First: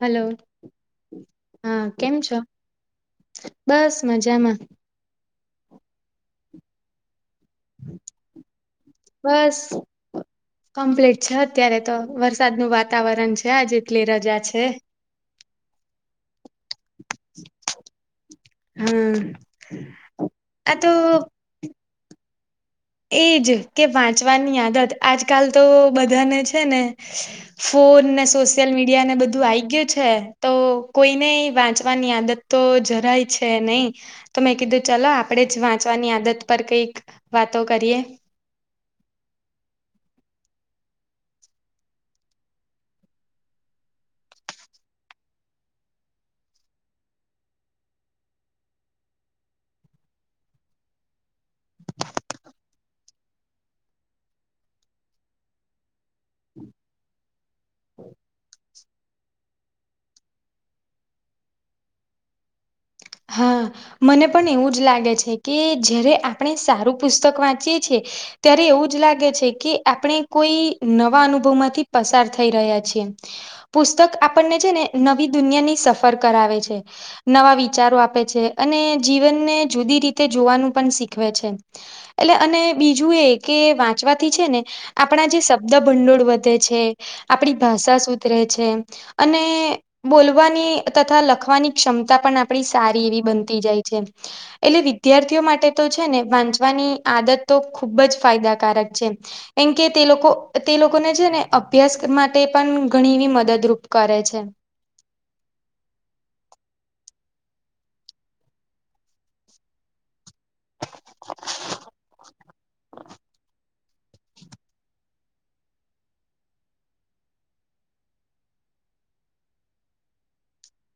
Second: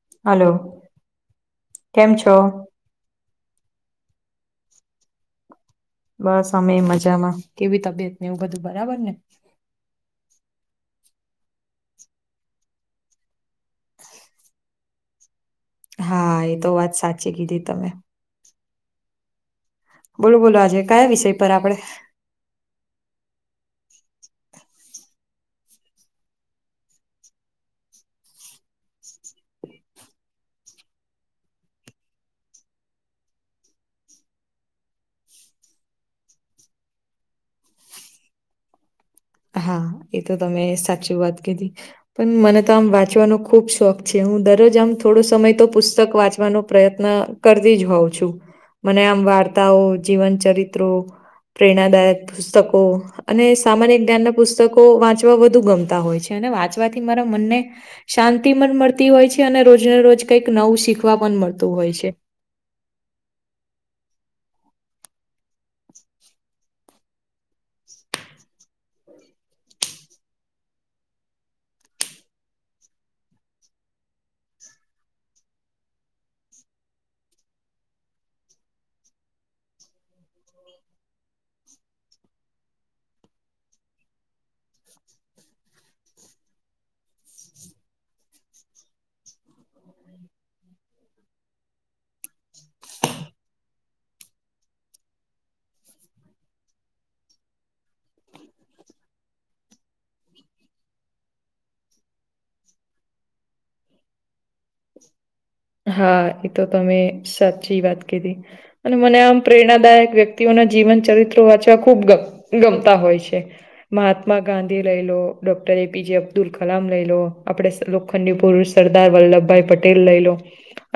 Hello હા કેમ છો બસ મજામાં બસ અમે મજામાં કેવી તબિયત ને એવું બધું બરાબર ને બસ કમ્પ્લીટ છે અત્યારે તો વરસાદ નુ વાતાવરણ છે આ જેટલી રજા છે હા એ તો વાત સાચી કીધી તમે હમ બોલું બોલો આજે કયા વિષય પર આપડે એજ કે વાંચવાની આદત આજકાલ તો બધાને છે ને ફોન ને સોશિયલ મીડિયા ને બધું આવી ગયું છે તો કોઈને વાંચવાની આદત તો જરાય છે નહી તો મેં કીધું ચલો આપણે જ વાંચવાની આદત પર કઈક વાતો કરીએ હા એ તો તમે સાચી વાત કીધી પણ મને તો આમ વાંચવાનો ખૂબ શોખ છે હું દરરોજ આમ થોડો સમય તો પુસ્તક વાંચવાનો પ્રયત્ન કરતી જ હોઉં છું મને આમ વાર્તાઓ જીવન ચરિત્રો પ્રેરણાદાયક પુસ્તકો અને સામાન્ય જ્ઞાનના પુસ્તકો વાંચવા વધુ ગમતા હોય છે અને વાંચવાથી મારા મનને શાંતિ પણ મળતી હોય છે અને રોજને રોજ કંઈક નવું શીખવા પણ મળતું હોય છે હા મને પણ એવું જ લાગે છે કે જય્યારે આપણે સારું પુસ્તક વાંચીએ છીએ ત્યારે એવું જ લાગે છે કે આપણે કોઈ નવા અનુભવ માંથી પસાર થઈ રહ્યા છીએ પુસ્તક આપણને છે ને નવી દુનિયાની સફર કરાવે છે નવા વિ ચારો આપે છે અને જીવનને જુદી રીતે જોવાનું પણ શીખવે છે એટલે અને બીજું એ કે વાંચવાથી છે ને આપણા જે શબ્દ ભંડોળ વધે છે આપણી ભાષા સુધરે છે અને બોલવાની તથા લખવાની ક્ષમતા પણ આપ આપડી સારી એવી બનતી જાય છે એટલે વિદ્યાર્થીઓ માટે તો છે ને વાંચવાની આદત તો ખુબ જ ફાયદાકારક છે. એમ કે તે લોકો તે લોકોને છે ને અભ્યાસ માટે પન ઘણી એવી મદદરૂપ કરે છે. હા એ તો તમે સાચી વાત કીધી અને મને આમ પ્રેરણાદાયક વ્ય. તિઓને જીવન ચરિત્રો વાંચવા ખૂબ ગ ગમતા હોય છે. મહાત્મા ગાંધી લઈ લો ડોક્ટર એપીજે અબ્દુલ કલામ લઈ લો આપડે સલો ખંડી પુરુષ સરદાર વલ્લભભાઈ પટેલ લઈ લો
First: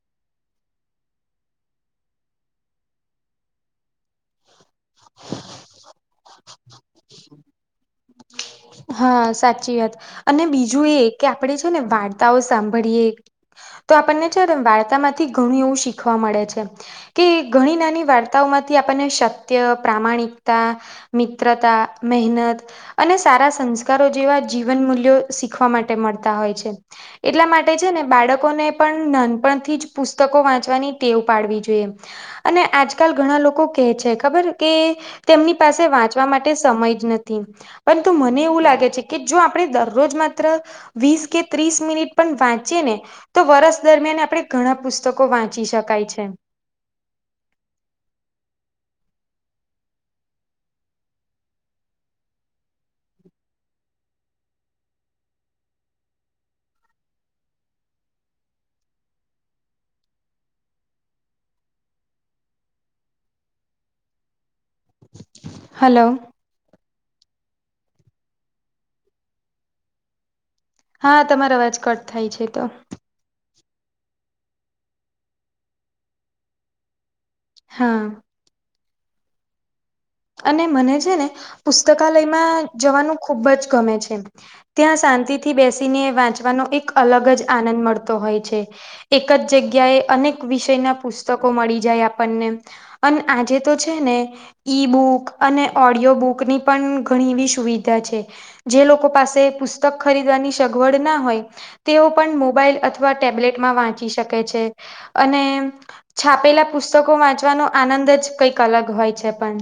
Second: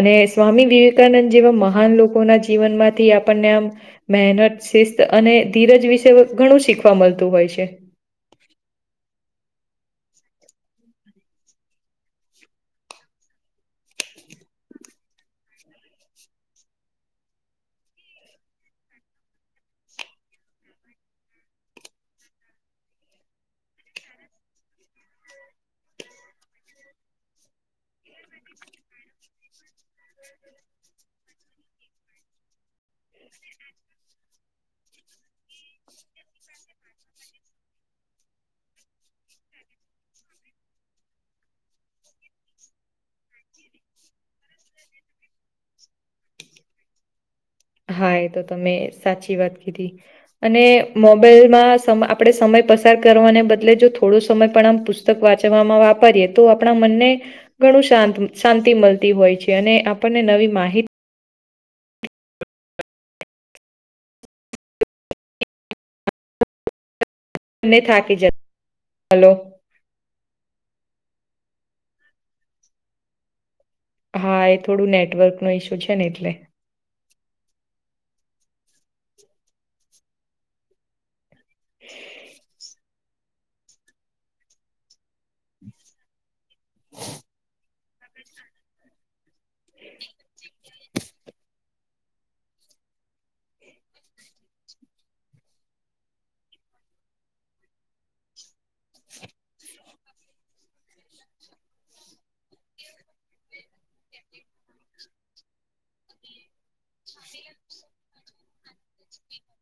અને સ્વામી વિવેકાનંદ જેવા મહાન લોકોના જીવનમાંથી આપન ને આમ મહેનત શિસ્ત અને ધીરજ વિશે ઘણું શીખવા મલતું હોય છે. હા સાચી વાત અને બીજું એ કે આપણે છે ને વાર્તાઓ સાંભળીએ તો આપન ને છે ને વાર્તા માંથી ઘણું એવું શીખવા મળે છે. કે ઘણી નાની વાર્તાઓમાંથી આપનને સત્ય પ્રામાણિકતા મિત્રતા મહેનત અને સારા સંસ્કારો જેવા જીવન મૂલ્યો શીખવા માટે મળતા હોય છે. એટલા માટે છે ને બાળકોને પન નાનપણથી જ પુસ્તકો વાંચવાની ટેવ પાડવી જોઈએ. અને આજકાલ ઘણા લોકો કેય છે ખબર કે તેમની પાસે વાંચવા માટે સમય જ નથી. પરંતુ મને એવું લાગે છે કે જો આપણે દરરોજ માત્ર વીસ કે ત્રીસ મિનિટ પણ વાંચીએ ને તો વરષ દરમિયાન આપણે ઘણાં પુસ્તકો વાંચી શકાય છે. હા એ તો તમે સાચી વાત કીધી. અને મોબાઈલમાં સમ આપણેે સમય પસાર કરવાને બદલે જો થોડો સમય પણ આમ પુસ પુસ્તક વાંચવામાં વાપરીએ તો આપણા મનને ઘણું શાંત શાંતિ મલતી હોય છે અને આપન ને નવી માહિતી હલો ને થાકી જત હલો હા તમારો અવાજ કટ થાય છે તો હા એ થોડું નેટવર્કનો ઈશ્યુ છે ને એટલે હા અને મને છે ને પુસ્તકાલયમાં જવાનું ખુબ જ ગમે છે ત્યાં શાંતિ થી બેસીને વાંચ વાનો એક અલગ જ આનંદ મળતો હોય છે. એક જ જગ્યાએ અનેક વિષયનાં પુસ્તકો મળી જાય આપનને અન આજે તો છે ને ઈ બુક અને ઓડિયો બુકની પન ઘણી એવી સુવિધા છે. જે લોકો પાસે પુસ્તક ખરીદવાની સગવડ ના હોય તેઓ પન મોબાઈલ અથવા ટેબ્લેટમાં વાંચી શકે છે અને છાપેલા પુસ્તકો વાંચવાનો આનંદ જ કંઈક અલગ હોય છે પણ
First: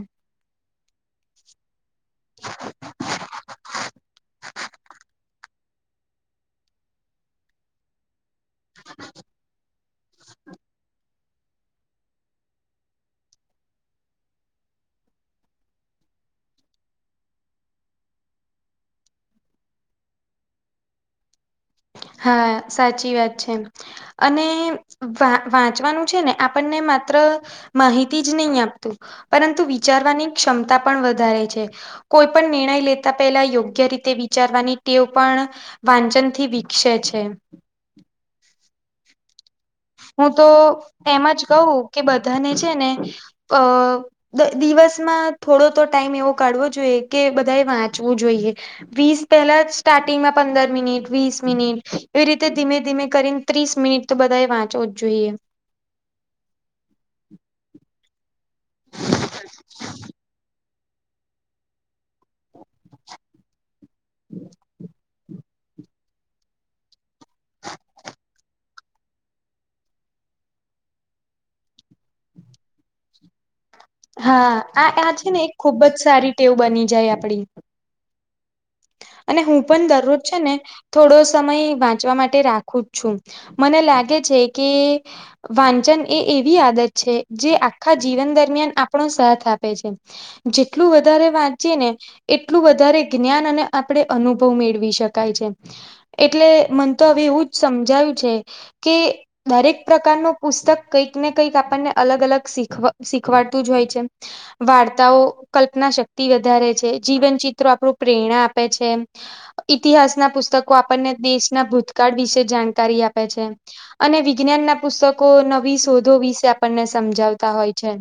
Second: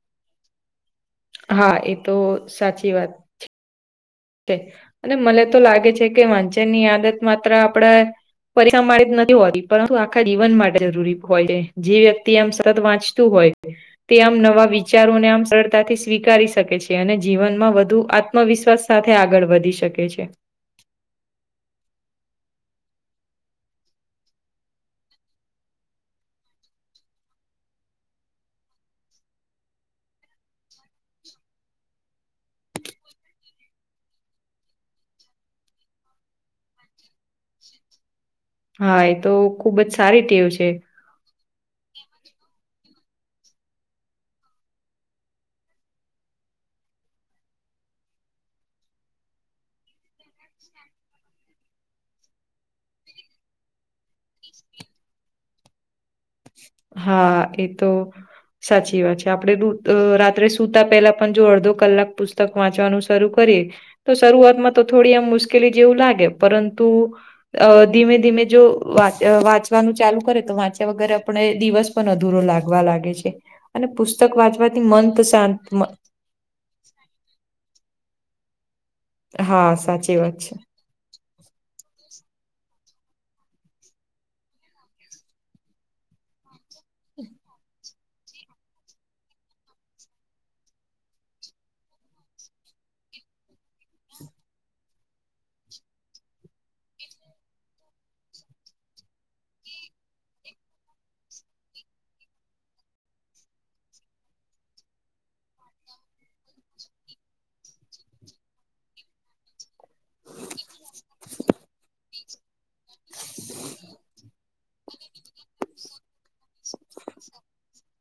હા એ તો સાચી વાત હા [unintelligible] છે અને મને તો લાગે છે કે વાંચનની આદત માત્ર આપડે પરીક્ષા માટે જ નથી હોતી પરંતુ આખા જીવન માટે જરૂરી હોય છે. જે વ્યક્તિ એમ સતત વાંચતું હોય. તે આમ નવા વિચારોને આમ સરળતાથી સ્વીકારી શકે છે અને જીવનમાં વધુ આત્મવિશ્વાસ સાથે આગળ વધી શકે છે. હા સાચી વાત છે. અને વા વાંચવાનું છે ને આપણ ને માત્ર માહિતી જ ની આપતું પરંતુ વિચારવાની ક્ષમતા પણ વધારે છે. કોઈ પણ નિર્ણય લેતા પેલા યોગ્ય રીતે વિચારવાની તેવ પણ વાંચન થી વી છે છે હા એ તો ખુબ જ સારી હું ટેવ તો છે એમાં જ કહું કે બધાને છે ને અ દિવસમાં થોડો તો ટાઈમ એવો કાઢવો જોઈએ કે બધાએ વાંચવું જોઈએ વીસ પહેલા સ્ટાર્ટિંગમાં પંદર મિનિટ વીસ મિનિટ એવી રીતે ધીમે ધીમે કરીને ત્રીસ મિનિટ તો બધાએ વાંચવ જ જોઈએ હા એ તો સાચી વાત છે આપડે રાત્રે સુતા પહેલા પણ જો અડધો કલાક પણ પુસ્તક વાંચવાનું શરૂ કરીએ તો શરૂઆતમાં તો થોડી આમ મુશ્કેલ મુશ્કેલી જેવું લાગે પરંતુ અ ધીમે ધીમે જો વા વાંચવાનું ચાલુ કરે તો વાંચ્યા વગરે આપણે દિવસ પણ અધૂરો લાગવા લાગે છે. અને પુસ્તક હા વાંચવાથી આ મન આ તો છે ને એક શાંત ખુબ મ- જ સારી ટેવ બની જાય આપડી. અને હું હા પણ સાચી દરરોજ છે વાત ને થોડો સમય વાંચવા માટે રાખું જ છું મને લાગે છે કે વાંચન એ એવી આદત છે જે આખા જીવન દરમિયાન આપણો સાથ આપે છે. જેટલું વધારે વાંચયે ને એટલું વધારે જ્ઞાન અને આપણે અનુભવ મેળવી શકાય છે એટલે મને તો હવે એવું જ સમજાય છે કે દરેક પ્રકાર નું પુસ્તક કંઈક ને કંઈક આપણને અલગ અલગ શીખ શીખવાડતું જ હોય છે. વાર્તાઓ કલ્પના શક્તિ વધારે છે, જીવન ચિત્રો આપણું પ્રેરણા આપે છે. ઇતિહાસના પુસ્તકો આપણને દેશના ભૂતકાળ વિશે જાણકારી આપે છે. અને વિજ્ઞાન ના પુસ્તકો નવી શોધો વિશે આપણને સમજાવતા હોય છે.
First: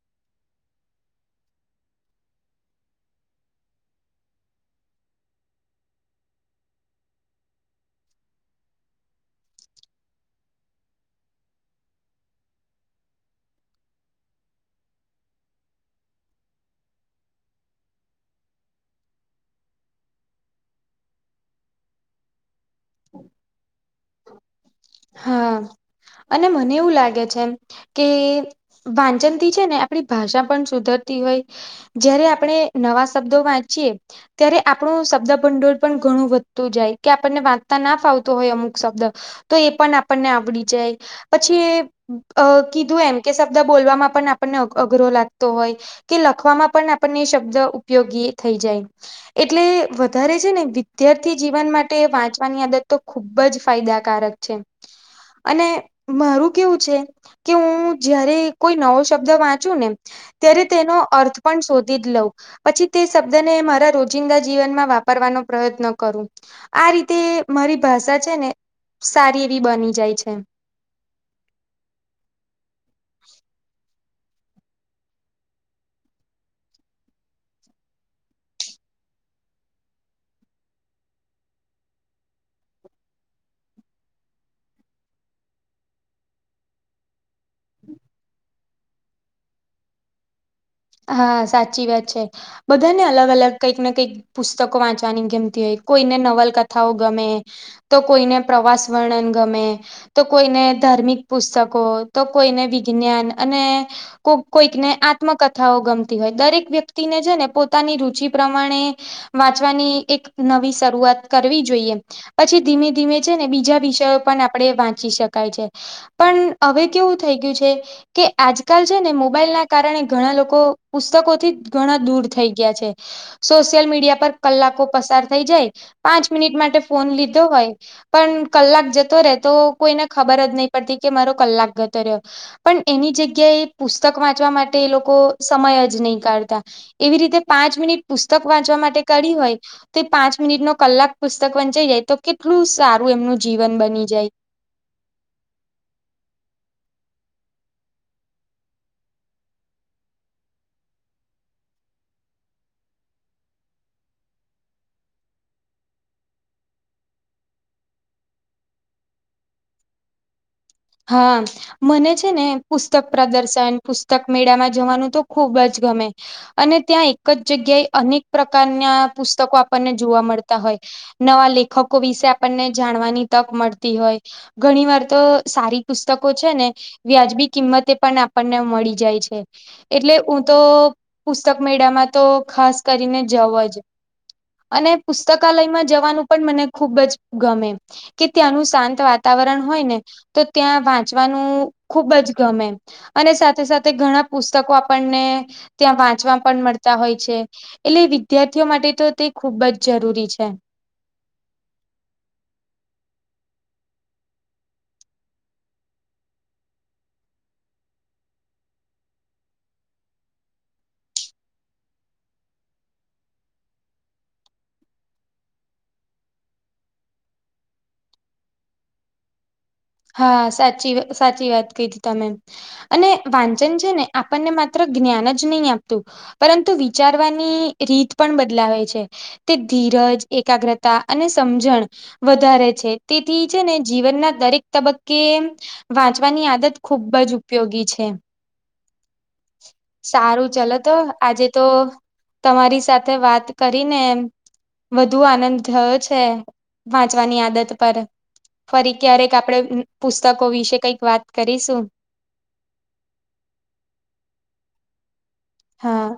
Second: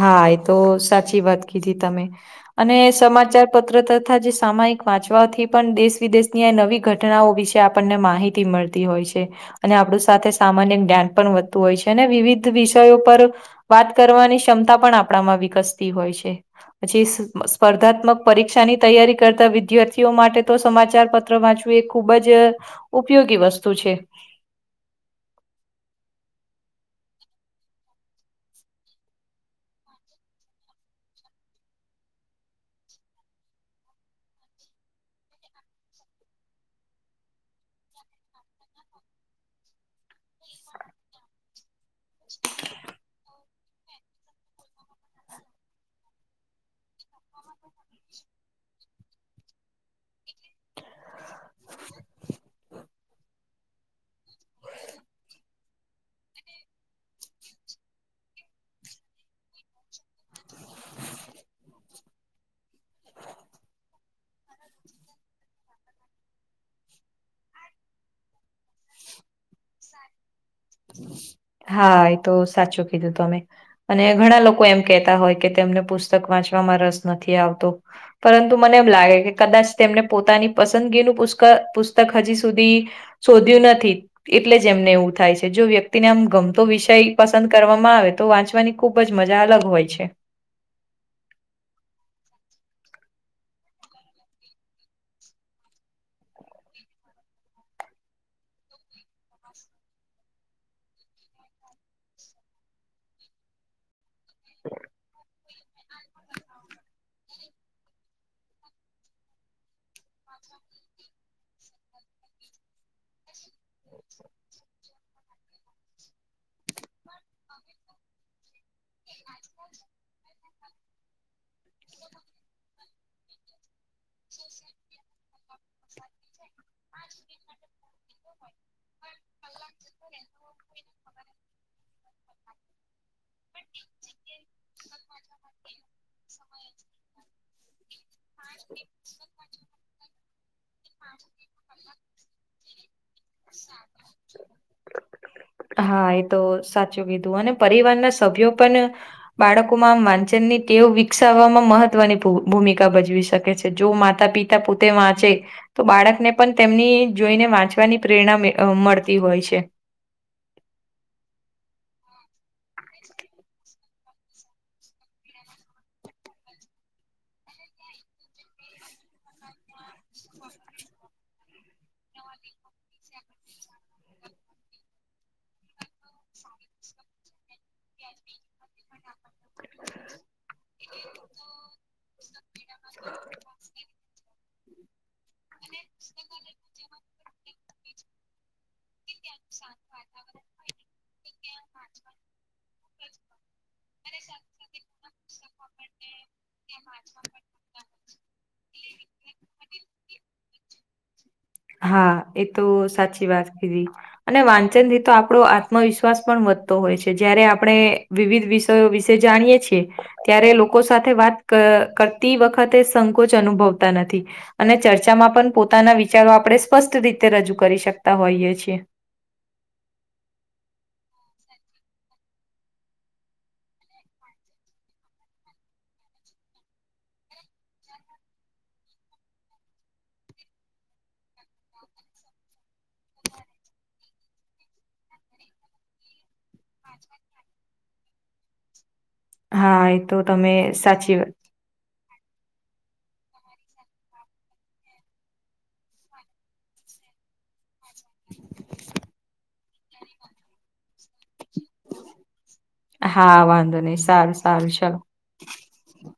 હા એ તો સાચી વાત કીધી તમે. અને સમાચાર પત્ર તથા જે સામાયિક વાંચવાથી પણ દેશ વિદેશ ની આ નવી ઘટ ઘટનાઓ વિશે આપણને માહિતી મળતી હોય છે. અને આપણું સાથે સામાન્ય જ્ઞાન પણ વધતું હોય છે અને વિવિધ વિષયો પર વાત કરવાની ક્ષમતા પણ આપણામાં વિકસતી હોય છે. પછી એ સ સ્પર્ધાત્મક પરીક્ષાની તૈયારી કરતા વિદ્યાર્થીઓ માટે તો સમાચાર પત્ર વાંચવું એ ખુબ જ ઉપયોગી વસ્તુ છે. હા અને મને એવું લાગે છે કે વાંચનથી છે ને આપણી ભાષા પણ સુધરતી હોય જયારે આપણે નવા શબ્દો વાંચીએ ત્યારે આપણું શબ્દ ભંડોળ પણ ઘણું વધતું જાય કે આપણને વાંચતા ના ફાવતું હોય અમુક શબ્દ તો એ પણ આપણને આવડી જાય પછી કીધું એમ કે શબ્દ બોલવામાં પણ આપણને અઘરો લાગતો હોય. કે લખવામાં પણ આપણને શબ્દ ઉપયોગી થઈ જાય. એટલે વધારે છે ને વિદ્યાર્થી જીવન માટે વાંચવાની આદત તો ખુબ જ ફાયદાકારક છે અને મારું કેવું છે કે હું જયારે કોઈ નવો શબ્દ વાંચુ ને ત્યારે તેનો અર્થ પણ શોધી જ લઉં. પછી તે શબ્દને મારા રોજિંદા જીવનમાં વાપરવાનો પ્રયત્ન કરું. આ રીતે મારી ભાષા છે ને સારી એવી બની જાય છે. હા એ તો સાચું કીધું તમે. અને ઘણા લોકો એમ કેહેતા હોય કે તેમને પુસ્તક વાંચવામાં રસ નથી આવતો. પરંતુ મને એમ લાગે કે કદાચ તેમને પોતાની પસંદગીનું પુસક પુસ્તક હજી સુધી શોધ્યું નથી એટલે જ એમને એવું થાય છે. જો વ્યક્તિ ને આમ ગમતો વિષય પસંદ કરવામાં આવે તો વાંચવાની ખુબ જ મજા અલગ હોય છે. હા સાચી વાત છે બધાને અલગ અલગ કંઈક ને કંઈક પુસ્તકો વાંચવાની ગમતી હોય, કોઈને નવલકથાઓ ગમે. તો કોઈને પ્રવાસ વર્ણન ગમે. તો કોઈને ધાર્મિક પુસ્તકો, તો કોઈને વિજ્ઞાન અને કો કોઈકને આત્મકથા કથાઓ ગમતી હોય દરેક વ્યક્તિને છે ને પોતાની રુચિ પ્રમાણે વાંચવાની એક નવી શરૂઆત કરવી જોઈએ પછી ધીમે ધીમે છે ને બીજા વિષયો પણ આપડે વાંચી શકાય છે પણ હવે કેવું થઈ ગયું છે કે આજકાલ છે ને મોબાઈલ ના કારણે ઘણા લોકો પુસ્તકો થી ઘણા દૂર થઈ ગયા છે સોશિયલ મીડિયા પર કલાકો પસાર થઈ જાય પાંચ મિનિટ માટે ફોન લીધો હોય પણ કલાક જતો રહેે તો કોઈને ખબર જ નહી પડતી કે મારો કલાક જતો રહ્યો પણ એની જગ્યાએ પુસ્તક વાંચવા માટે એ લોકો સમય જ નહીં કાઢતા એવી રીતે પાંચ મિનિટ પુસ્તક વાંચવા માટે કરી હોય તે પાંચ મિનિટ નો કલાક પુસ્તક વંચાઈ જાય તો કેટલું સારું એમનું જીવન બની જાય [inaudible] હા એ તો સાચું કીધું અને પરિવારના સભ્યો પણ બાળકોમાં આમ વાંચન ની ટેવ વિકસાવવામાં મહત્વની ભૂમિકા ભજવી શકે છે જો માતા પિતા પોતે વાંચે તો બાળકને પણ તેમની જોઈને વાંચવાની પ્રેરણા મળતી હોય છે હા મને છે ને પુસ્તક પ્રદર્શન પુસ્તક મેળામાં જવાનું તો ખુબ જ ગમે અને ત્યાં એક જ જગ્યાએ અનેક પ્રકારના પુસ્તકો આપણને જોવા મળતા હોય નવા લેખકો વિશે આપણને જાણવાની તક મળતી હોય ઘણી વાર તો સારી પુસ્તકો છે ને વ્યાજબી કિંમતે પણ આપણને મળી જાય છે એટલે હું તો પુસ્તક મેળામાં તો ખાસ કરીને જઉ જ અને પુસ્તકાલયમાં જવાનું પણ મને ખુબ જ ગમે કે ત્યાંનું શાંત વાતાવરણ હોય ને તો ત્યાં વાંચવાનું ખુબ જ ગમે અને સાથે સાથે ઘણા પુસ્તકો આપણને ત્યાં વાંચવા પણ મળતા હોય છે એટલે વિદ્યાર્થીઓ માટે તો તે ખુબ જ જરૂરી છે હા એ તો સાચી વાત કી ધી અને વાંચન થી તો આપણો આત્મવિશ્વાસ પણ વધતો હોય છે જયારે આપણે વિવિધ વિષયો વિશે જાણીએ છીએ ત્યારે લોકો સાથે વાત કરતી વખતે સંકોચ અનુભવતા નથી અને ચર્ચામાં પણ પોતાના વિચારો આપણે સ્પષ્ટ રીતે રજૂ કરી શકતા હોઈએ છીએ હા સાચી સાચી વાત કિધી તમે અને વાંચન છે ને આપણને માત્ર જ્ઞાન જ નહીં આપતું પરંતુ વિચારવાની રીત પણ બદલાવે છે તે ધીરજ એકાગ્રતા અને સમજણ વધારે છે તેથી છે ને જીવનના દરેક તબક્કે વાંચવાની આદત ખુબ જ ઉપયોગી છે હા એ તો સારું તમે ચલો તો સાચી વાત આજે તો તમારી સાથે વાત કરીને વધુ આનંદ થયો છે વાંચવાની આદત પર ફરી ક્યારેક આપણેે પુસ્તકો વિશે કઈક વાત કરીશું હા વાંધો નહીસારું સારું ચલો હા